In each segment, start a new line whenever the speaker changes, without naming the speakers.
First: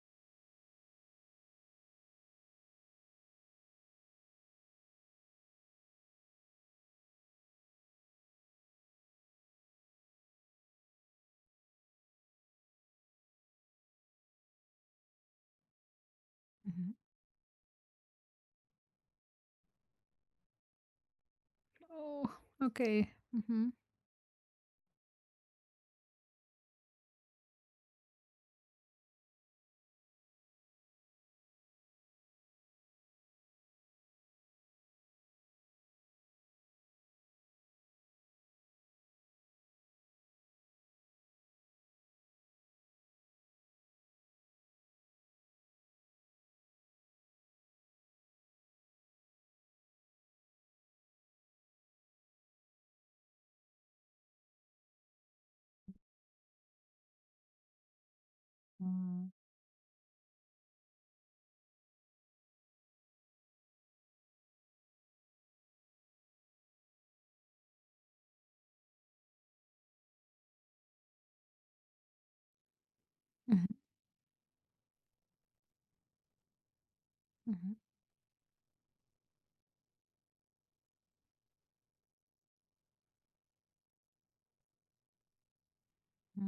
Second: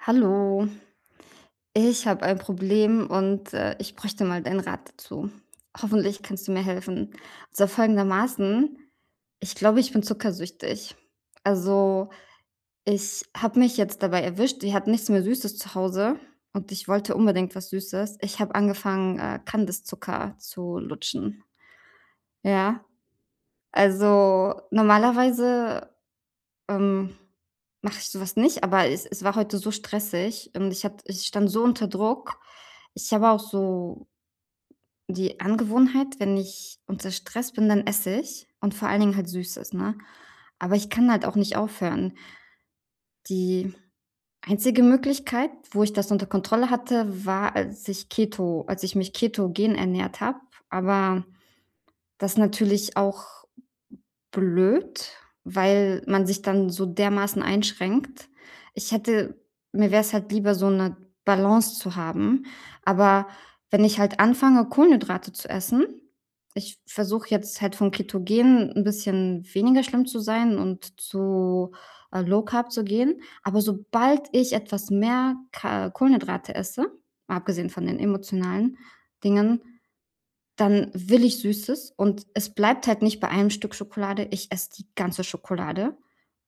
Hallo. Ich habe ein Problem und, äh, ich bräuchte mal deinen Rat dazu. Hoffentlich kannst du mir helfen. Also folgendermaßen: „Ich glaube, ich bin zuckersüchtig.“ Also, ich habe mich jetzt dabei erwischt, wir hatten nichts mehr Süßes zu Hause und ich
Mhm.
wollte unbedingt was Süßes. Ich habe angefangen, äh, Kandiszucker zu lutschen.
Oh,
Ja.
okay. Mhm.
Also normalerweise, ähm, mache ich sowas nicht, aber es es war heute so stressig. Und ich hat ich stand so unter Druck. Ich habe auch so q die Angewohnheit, wenn ich unter Stress bin, dann esse ich und vor allen Dingen halt Süßes, ne? Aber ich kann halt auch nicht aufhören. Die einzige Möglichkeit, wo ich das unter Kontrolle hatte, war, als ich Keto als ich mich ketogen ernährt habe, aber das natürlich auch blöd, weil man sich dann so dermaßen einschränkt. Ich
Mhm.
hätte mir wäre es halt lieber, so 'ne Balance zu haben, aber wenn ich halt anfange, Kohlenhydrate zu essen ich versuche jetzt halt, von ketogen 'n bisschen weniger schlimm zu sein und zu, äh, Low Carb zu gehen, aber
Mhm.
sobald ich etwas mehr Ka Kohlenhydrate esse, mal abgesehen
Mhm.
von den emotionalen Dingen, dann will ich Süßes. Und es bleibt halt nicht bei einem Stück Schokolade. Ich esse die ganze Schokolade.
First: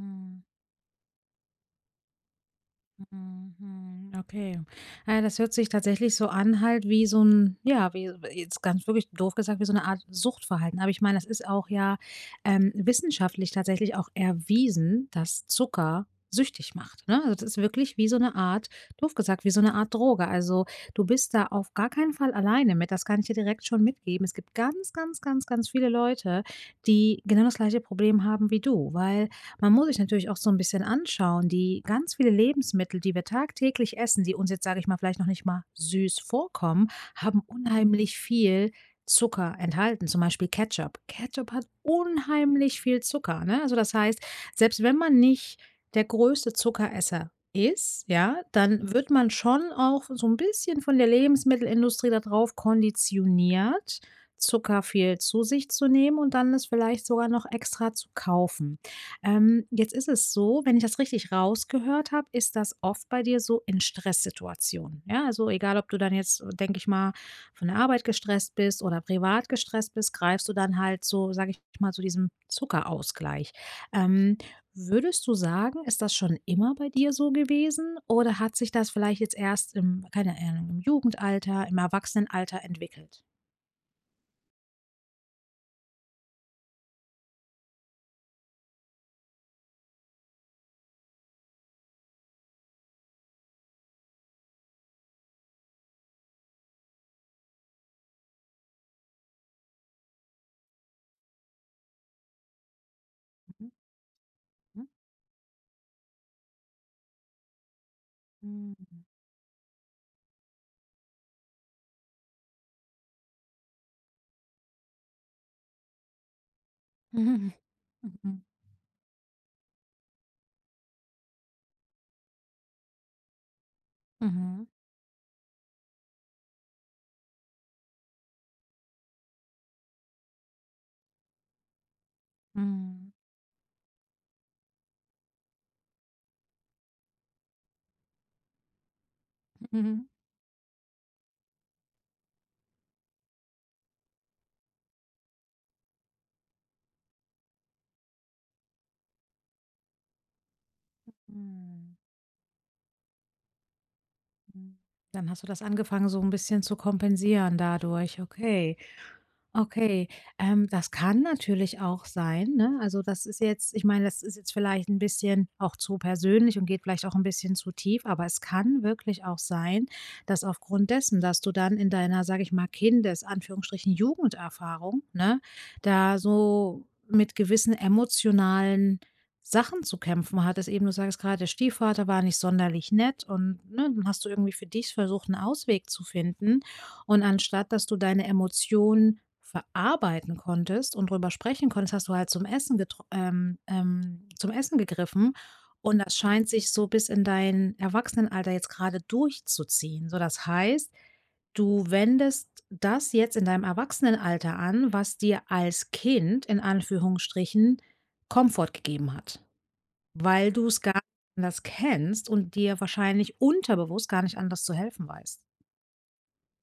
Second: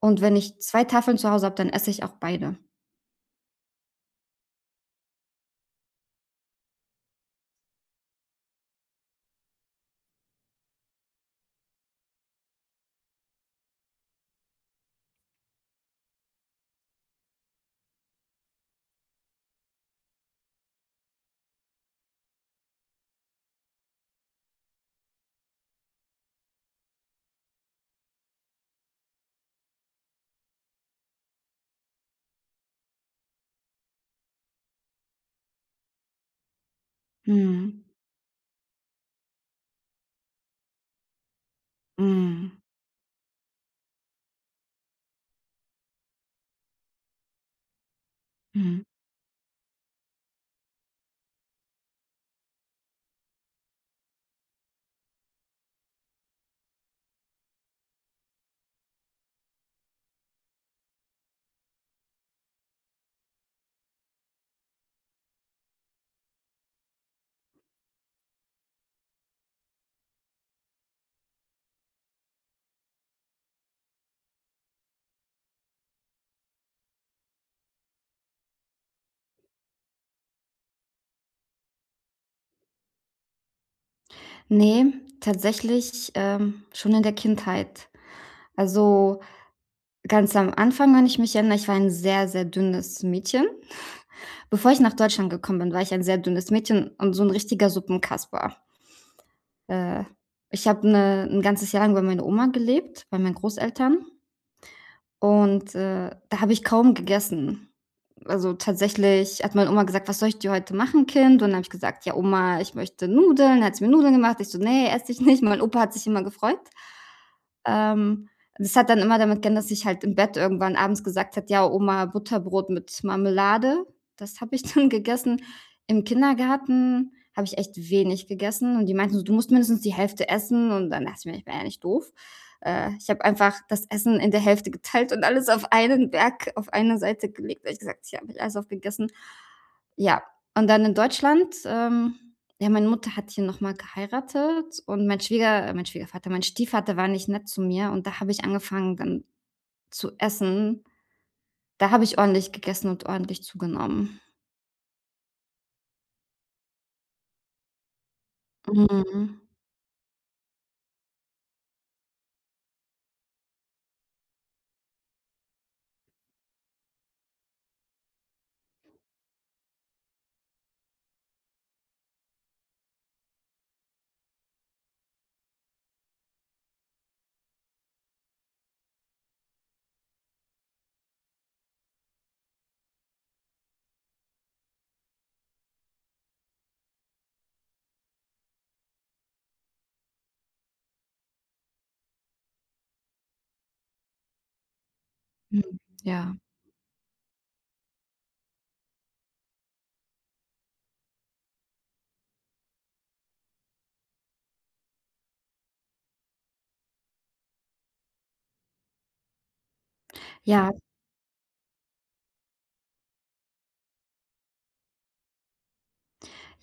Und wenn ich 2 Tafeln zu Hause habe, dann esse ich auch beide.
Mhm, mhm, okay. Na ja, das hört sich tatsächlich so an, halt wie so 'n ja, wie s äh, jetzt ganz wirklich doof gesagt, wie so 'ne Art Suchtverhalten. Aber ich meine, es ist auch, ja, ähm, wissenschaftlich tatsächlich auch erwiesen, dass Zucker süchtig macht, ne? Das ist wirklich wie so 'ne Art doof gesagt, wie so 'ne Art Droge. Also, du bist da auf gar keinen Fall alleine mit, das kann ich dir direkt schon mitgeben. Es gibt ganz, ganz, ganz, ganz viele Leute, die genau das gleiche Problem haben wie du. Weil man muss sich natürlich auch so 'n bisschen anschauen, die ganz viele Lebensmittel, die wir tagtäglich essen, die uns jetzt, sage ich mal, vielleicht noch nicht mal süß vorkommen, haben
Mhm.
unheimlich viel Zucker enthalten, zum Beispiel Ketchup. Ketchup hat
Mhm.
unheimlich viel Zucker, ne? Also, das heißt, selbst wenn man nicht der größte Zuckeresser ist, ja,
Mhm.
dann wird man schon auch so 'n bisschen von der Lebensmittelindustrie da drauf konditioniert, Zucker viel zu sich zu nehmen und dann es vielleicht sogar noch extra zu kaufen. Ähm, jetzt ist es so, wenn ich das richtig rausgehört habe, ist das oft bei dir so in Stresssituationen. Ja, also egal, ob du dann jetzt, äh, denke ich mal, von der Arbeit gestresst bist oder privat gestresst bist greifst du dann halt so, sage ich mal, zu diesem Zuckerausgleich. Ähm, würdest du sagen, ist das schon immer bei dir so gewesen? Oder hat sich das vielleicht jetzt erst im keine Ahnung, im Jugendalter, im Erwachsenenalter entwickelt?
Ne, tatsächlich, ähm, schon in der Kindheit. Also, ganz am Anfang, wenn ich mich erinnere. Ich war ein sehr, sehr dünnes Mädchen. Bevor ich nach Deutschland gekommen bin, war ich ein sehr dünnes Mädchen und so 'n richtiger Suppenkasper. Äh, ich habe 'ne 'n ganzes Jahr lang bei meiner Oma gelebt, bei meinen
Mhm.
Großeltern.
Hm.
Und, äh, da habe ich kaum gegessen. Also,
Mhm.
tatsächlich hat meine Oma gesagt: „Was soll ich dir heute machen, Kind?“ Und dann habe ich gesagt: „Ja, Oma, ich möchte Nudeln.“, hat sie mir Nudeln gemacht. Ich so: „Ne, esse ich nicht.“ Mein Opa hat sich immer gefreut. Ähm,
Mhm.
das hat dann immer damit geendet, dass ich halt im Bett irgendwann abends gesagt habe: „Ja, Oma, Butterbrot mit Marmelade.“ Das habe ich
Mhm.
dann gegessen. Im Kindergarten habe ich echt wenig gegessen. Und die meinten so: „Du musst mindestens die Hälfte essen.“ Und dann dachte ich mir, ich war ja nicht doof. Äh, ich
Mhm.
habe einfach das Essen in der Hälfte geteilt und alles auf einen Berg auf eine Seite gelegt, habe ich gesagt: „Hier habe ich alles aufgegessen.“
Mhm.
Ja. Und dann in Deutschland, ähm, ja, meine Mutter hat hier nochmal geheiratet. Und mein Schwieger mein Schwiegervater, mein Stiefvater war nicht nett zu mir. Und da habe ich angefangen, dann zu essen. Da
Mhm.
habe ich ordentlich gegessen und ordentlich zugenommen.
Mhm. Dann hast du das angefangen, so 'n bisschen zu kompensieren dadurch, okay.
Mhm.
Okay, ähm, das kann natürlich auch sein, ne, also, das ist jetzt ich meine, das ist jetzt vielleicht 'n bisschen auch zu persönlich und geht vielleicht auch 'n bisschen zu tief, aber es kann wirklich auch sein, dass aufgrund dessen, dass du dann in deiner, sage ich mal, Kindes Anführungsstrichen Jugenderfahrung, ne, da so mit gewissen emotionalen Sachen zu kämpfen hattest eben. Du sagtest grad: „Der Stiefvater war nicht sonderlich nett“, und, ne, dann hast du irgendwie für dich versucht, 'n Ausweg zu finden. Und anstatt dass du deine Emotionen verarbeiten konntest und drüber sprechen konntest, hast du halt zum Essen getr ähm, ähm, zum Essen gegriffen.
Mhm,
Und das
ja.
scheint sich so bis in dein Erwachsenenalter jetzt grade durchzuziehen. So, das heißt, du wendest das jetzt in deinem Erwachsenenalter an, was dir als Kind in Anführungsstrichen Komfort gegeben hat. Weil du
Ja.
es gar [unintelligible] anders kennst und dir wahrscheinlich unterbewusst gar nicht anders zu helfen weißt.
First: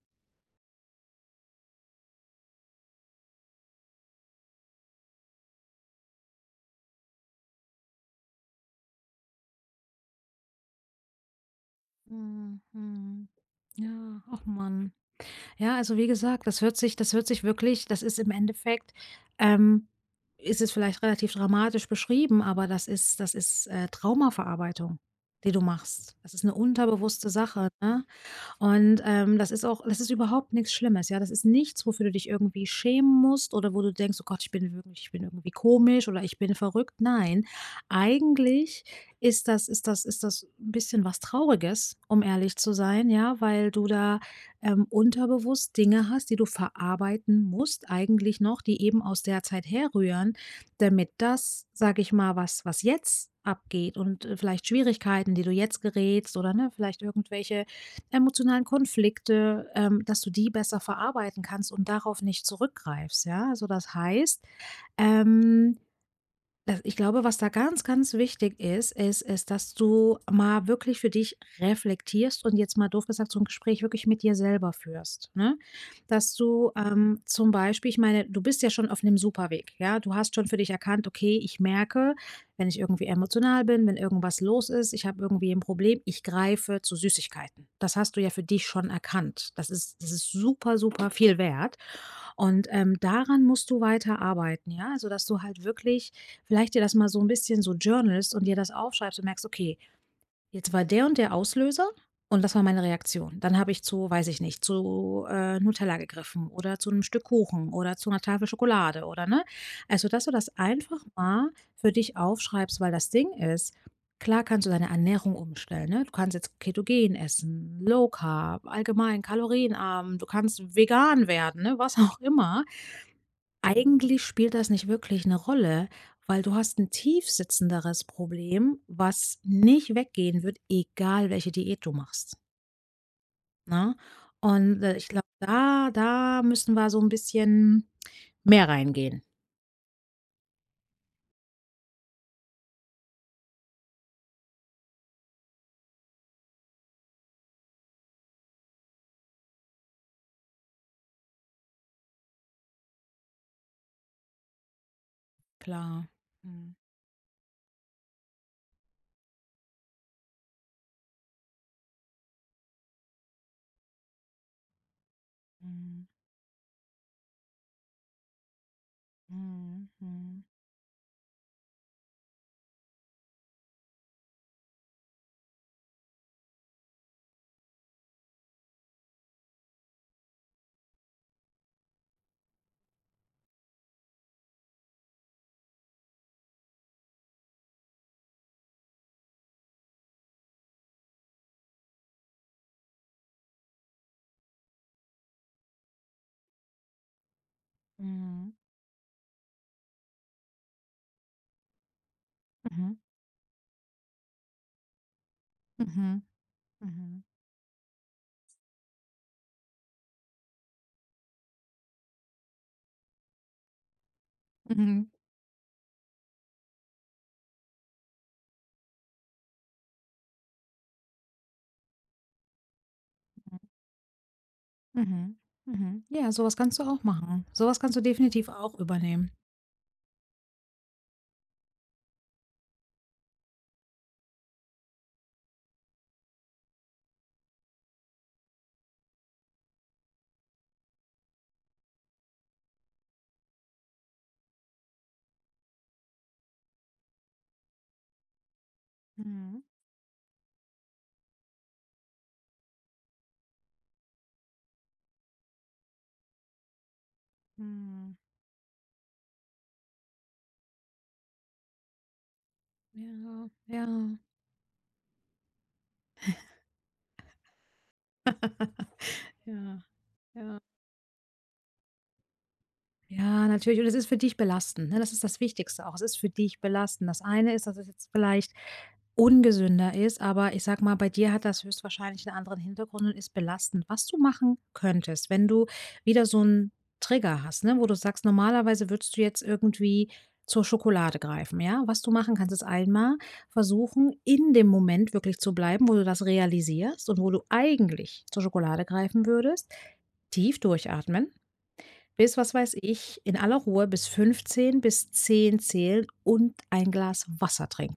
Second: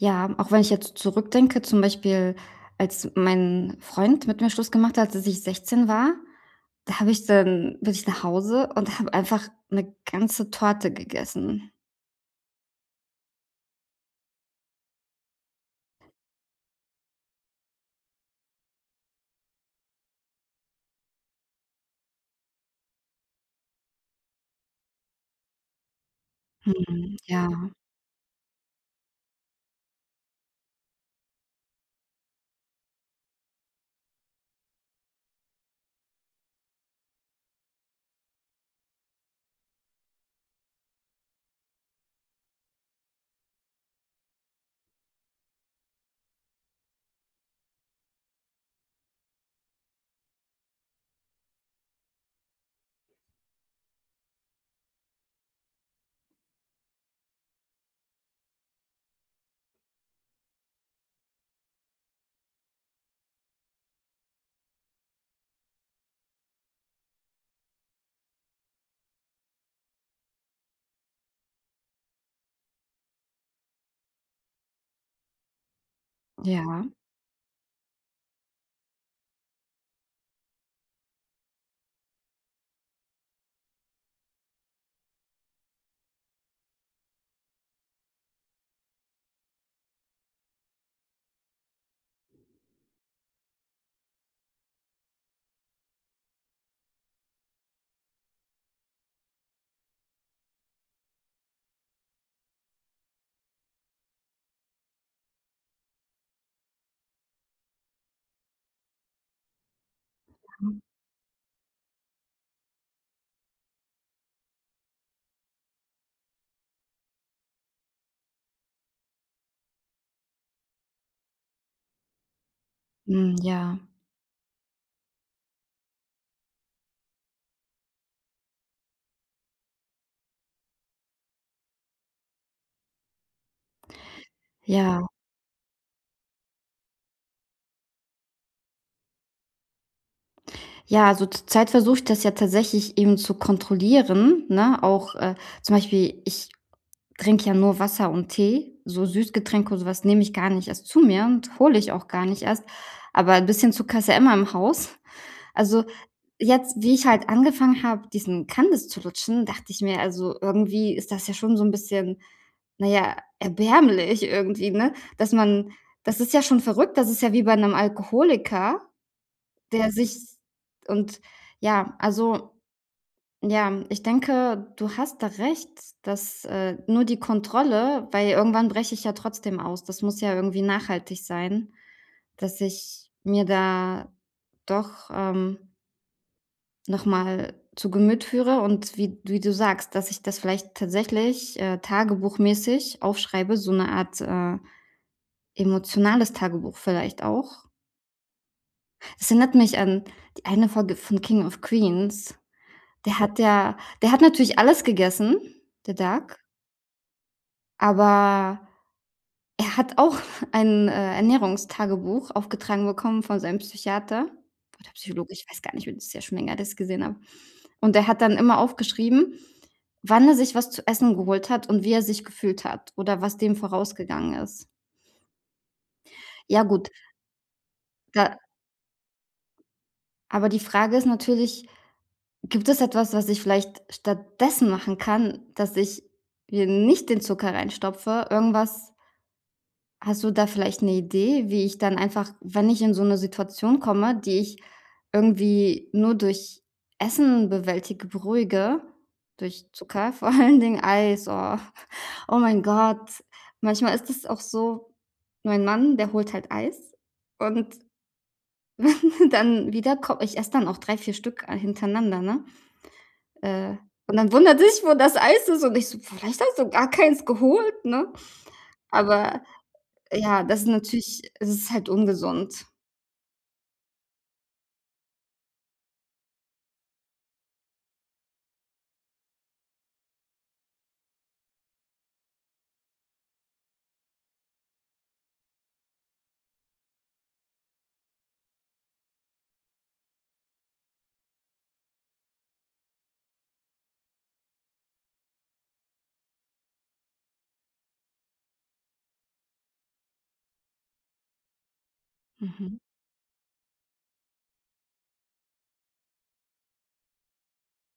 Ja, auch wenn ich jetzt zurückdenke. Zum Beispiel, als mein Freund mit mir Schluss gemacht hat, als ich 16 war, da habe ich dann bin ich nach Hause und habe einfach 'ne ganze Torte gegessen.
Mhm, mhm. Ja. Ach Mann. Ja, also, wie gesagt, das hört sich das hört sich wirklich das ist im Endeffekt, ähm ist es vielleicht relativ dramatisch beschrieben, aber das ist das ist, äh, Traumaverarbeitung, die du machst. Das ist 'ne
Mhm.
unterbewusste Sache,
Ja.
ne? Und, ähm, das ist auch das ist überhaupt nix Schlimmes, ja, das ist nichts, wofür du dich irgendwie schämen musst oder wo du denkst: „Oh Gott, ich bin ich bin irgendwie komisch, oder ich bin verrückt. Nein. Eigentlich ist das ist das ist das 'n bisschen was Trauriges, um ehrlich zu sein, ja? Weil du da, ähm, unterbewusst Dinge hast, die du verarbeiten musst. Eigentlich noch, die eben aus der Zeit herrühren, damit das, sage ich mal was was jetzt abgeht und, äh, vielleicht Schwierigkeiten, die du jetzt gerätst, oder, ne, vielleicht irgendwelche emotionalen Konflikte, ähm, dass du die besser verarbeiten kannst und darauf nicht zurückgreifst, ja? Also, das heißt, ähm, da ich glaube, was da ganz, ganz wichtig ist, ist ist dass du mal wirklich für dich reflektierst und jetzt mal doof gesagt so 'n Gespräch wirklich mit dir selber führst, ne? Das du,
Ja.
ähm, zum Beispiel ich meine, du bist ja schon auf 'nem super Weg, ja? Du hast schon für dich erkannt: „Okay, ich merke, wenn ich irgendwie emotional bin, wenn irgendwas los ist, ich habe irgendwie 'n Problem, ich greife zu Süßigkeiten.“ Das hast du ja für dich schon erkannt. Das ist das ist super, super viel wert. Und, ähm, daran musst du weiter arbeiten, ja? Also, dass du halt wirklich vielleicht dir das mal so 'n bisschen so journalst und dir das aufschreibst und merkst: „Okay, jetzt war der und der Auslöser. Und das war meine Reaktion. Dann habe ich zu, weiß ich nicht zu, äh, Nutella gegriffen oder zu 'nem Stück Kuchen oder zu 'ner Tafel Schokolade, oder“, ne? Also, dass du das
Mhm.
einfach mal für dich aufschreibst, weil das Ding ist, klar kannst du deine Ernährung umstellen ne, du kannst jetzt ketogen essen, Low Carb, allgemein kalorienarm. Du kannst vegan werden, ne? Was auch immer.
Hm, ja.
Eigentlich spielt das nicht wirklich 'ne Rolle, weil du hast 'n tiefsitzenderes Problem, was nicht weggehen wird, egal welche Diät du machst. Ne, und, äh,
Ja.
ich glaube, da da müssten wir so 'n bisschen mehr reingehen.
Ja, also, zur Zeit versuche ich das ja tatsächlich eben zu kontrollieren, ne, auch, äh, zum Beispiel, ich trinke ja nur Wasser und Tee, so Süßgetränke und sowas nehme ich gar nicht erst zu mir und hole ich auch gar nicht erst. Aber 'n bisschen Zucker ist ja immer im Haus. Also,
Klar. Mhm.
jetzt wie ich halt angefangen habe, diesen Kandis zu lutschen, dachte ich mir: „Also, irgendwie ist das ja schon so 'n bisschen, na ja, erbärmlich irgendwie“, ne, dass man
Mhm.
das ist ja schon verrückt, das ist ja wie bei 'nem Alkoholiker,
Mhm,
der sich
mhm.
und, ja also, ja, ich denke, du hast da recht, dass, äh, nur die Kontrolle weil irgendwann breche ich ja trotzdem aus. Das muss ja irgendwie nachhaltig sein, dass ich mir da doch, ähm noch mal zu Gemüt führe. Und wie wie du sagst, dass ich das vielleicht tatsächlich, äh, tagebuchmäßig aufschreibe, so 'ne Art, äh, emotionales Tagebuch vielleicht auch.
Mhm.
Es erinnert mich an die eine Folge von „King of Queens“,
Mhm.
der hat ja der hat natürlich alles gegessen, der
Mhm.
Doug.
Mhm.
Aber, er hat auch ein, äh, Ernährungstagebuch aufgetragen bekommen von seinem Psychiater oder
Mhm.
Psychologe. Ich weiß gar nicht, mehr, das ist ja schon länger her, das gesehen habe. Und der hat dann immer aufgeschrieben, wann er sich was zu essen geholt hat und wie er sich gefühlt hat oder was dem
Mhm.
vorausgegangen ist.
Mhm. Mhm. Ja, sowas
Ja
kannst du
gut.
auch machen. Sowas kannst du
Da
definitiv auch übernehmen.
Aber die Frage ist natürlich: „Gibt es etwas, was ich vielleicht stattdessen machen kann, dass ich mir nicht den Zucker reinstopfe? irgendwas" Hast du da vielleicht 'ne Idee, wie ich dann einfach, wenn ich in so 'ne Situation komme, die ich irgendwie nur durch Essen bewältige, beruhige
Mhm.
durch Zucker, vor allen Dingen Eis, oh. Oh, mein Gott. Manchmal ist es auch so, mein Mann, der holt halt Eis und
Mhm.
dann wieder ko ich esse dann auch 3, 4, Stück, äh, hintereinander, ne?
Ja,
Äh,
ja.
und dann wundert sich, wo das Eis ist und ich so: „Vielleicht hast du gar keins geholt, ne?" Aber,
Ja,
ja,
ja.
das natürlich das ist halt ungesund.
Ja, natürlich. Und es ist für dich belastend, ne? Das ist das Wichtigste auch. Es ist für dich belastend. Das eine ist, dass es jetzt vielleicht ungesünder ist. Aber ich sage mal, bei dir hat das höchstwahrscheinlich 'n anderen Hintergrund und ist belastend. Was du machen könntest, wenn du wieder so 'n Trigger hast, ne? Wo du sagst, normalerweise würdest du jetzt irgendwie zur Schokolade greifen, ja? Was du machen kannst ist einmal versuchen in dem Moment wirklich zu bleiben, wo du das realisierst und wo du eigentlich zur Schokolade greifen würdest, tief durchatmen. Bis was weiß
Mhm.
ich in aller Ruhe bis 15 bis 10 zählen und ein Glas Wasser trinken.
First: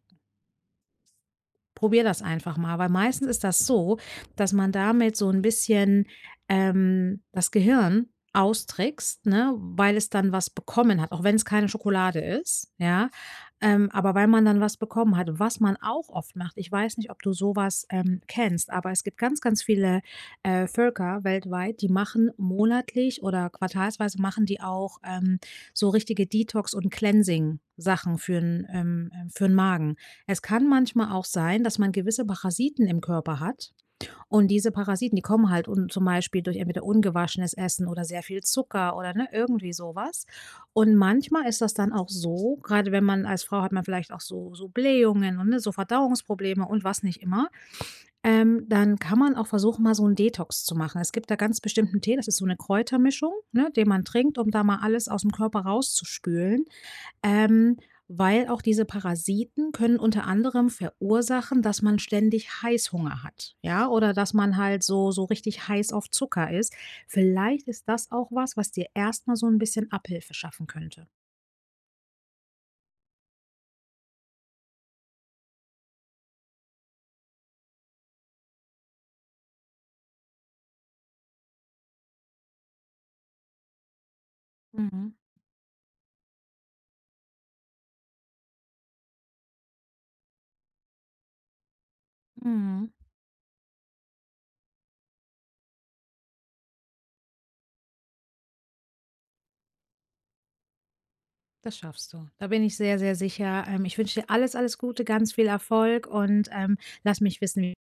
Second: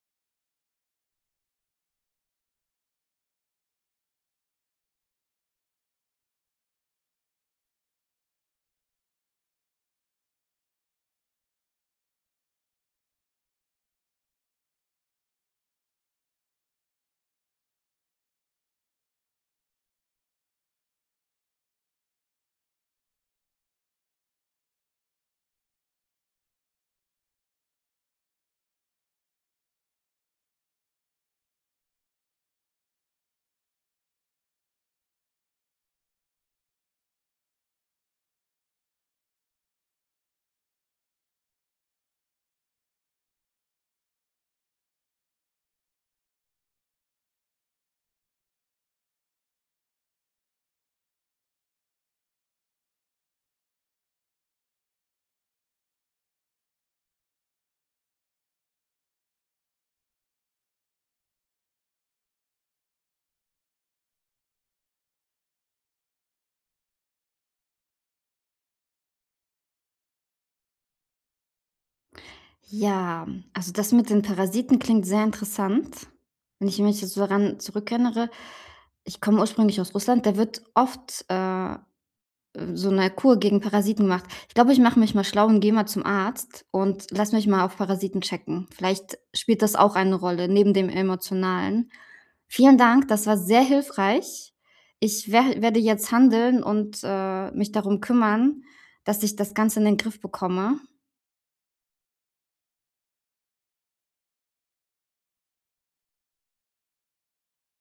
Probier das einfach mal, weil meistens ist das so, dass man damit so 'n bisschen, ähm, das Gehirn austrickst, ne? Weil es dann was bekommen hat, auch wenn's keine Schokolade ist, ja? Ähm, aber weil man dann was bekommen hat, was man auch oft macht. Ich weiß nicht, ob du sowas, ähm, kennst. Aber es gibt ganz, ganz viele, äh, Völker weltweit, die machen monatlich oder quartalsweise machen die auch, ähm, so richtige Detox und cleansing Sachen für 'n, ähm ähm für 'n Magen. Es kann manchmal auch sein, dass man gewisse Parasiten im Körper hat. Und diese Parasiten, die kommen halt und zum Beispiel durch entweder ungewaschenes Essen oder sehr viel Zucker oder, ne, irgendwie sowas. Und manchmal ist das dann auch so, grade wenn man als Frau hat man vielleicht auch so so Blähungen und, ne, so Verdauungsprobleme und was nicht immer. Ähm, dann kann man auch versuchen, mal so 'n Detox zu machen. Es gibt da ganz bestimmten Tee. Das ist so 'ne Kräutermischung, ne, die man trinkt, um da mal alles aus'm Körper raus zu spülen, ähm, weil auch diese Parasiten können unter anderem verursachen, dass man ständig Heißhunger hat, ja, oder dass man halt so so richtig heiß auf Zucker ist. Vielleicht ist das auch was, was dir erst mal so 'n bisschen Abhilfe schaffen könnte.
Ja, also das mit den Parasiten klingt sehr interessant. Wenn ich mich jetzt so daran zurückerinnere, ich komme ursprünglich aus Russland, da wird oft, äh, äh, so 'ne Kur gegen Parasiten gemacht. Ich glaube, ich mache
Mhm.
mich mal schlau und gehe mal zum Arzt und lass mich mal auf Parasiten checken. Vielleicht spielt das auch eine Rolle neben dem emotionalen. Vielen
Mhm.
Dank, das war sehr hilfreich. Ich wer werde jetzt handeln und, äh, mich darum kümmern, dass ich das Ganze in den Griff bekomme.
Das schaffst du. Da bin ich sehr, sehr sicher, ähm, ich wünsche dir alles alles Gute, ganz viel Erfolg und, ähm, lass mich wissen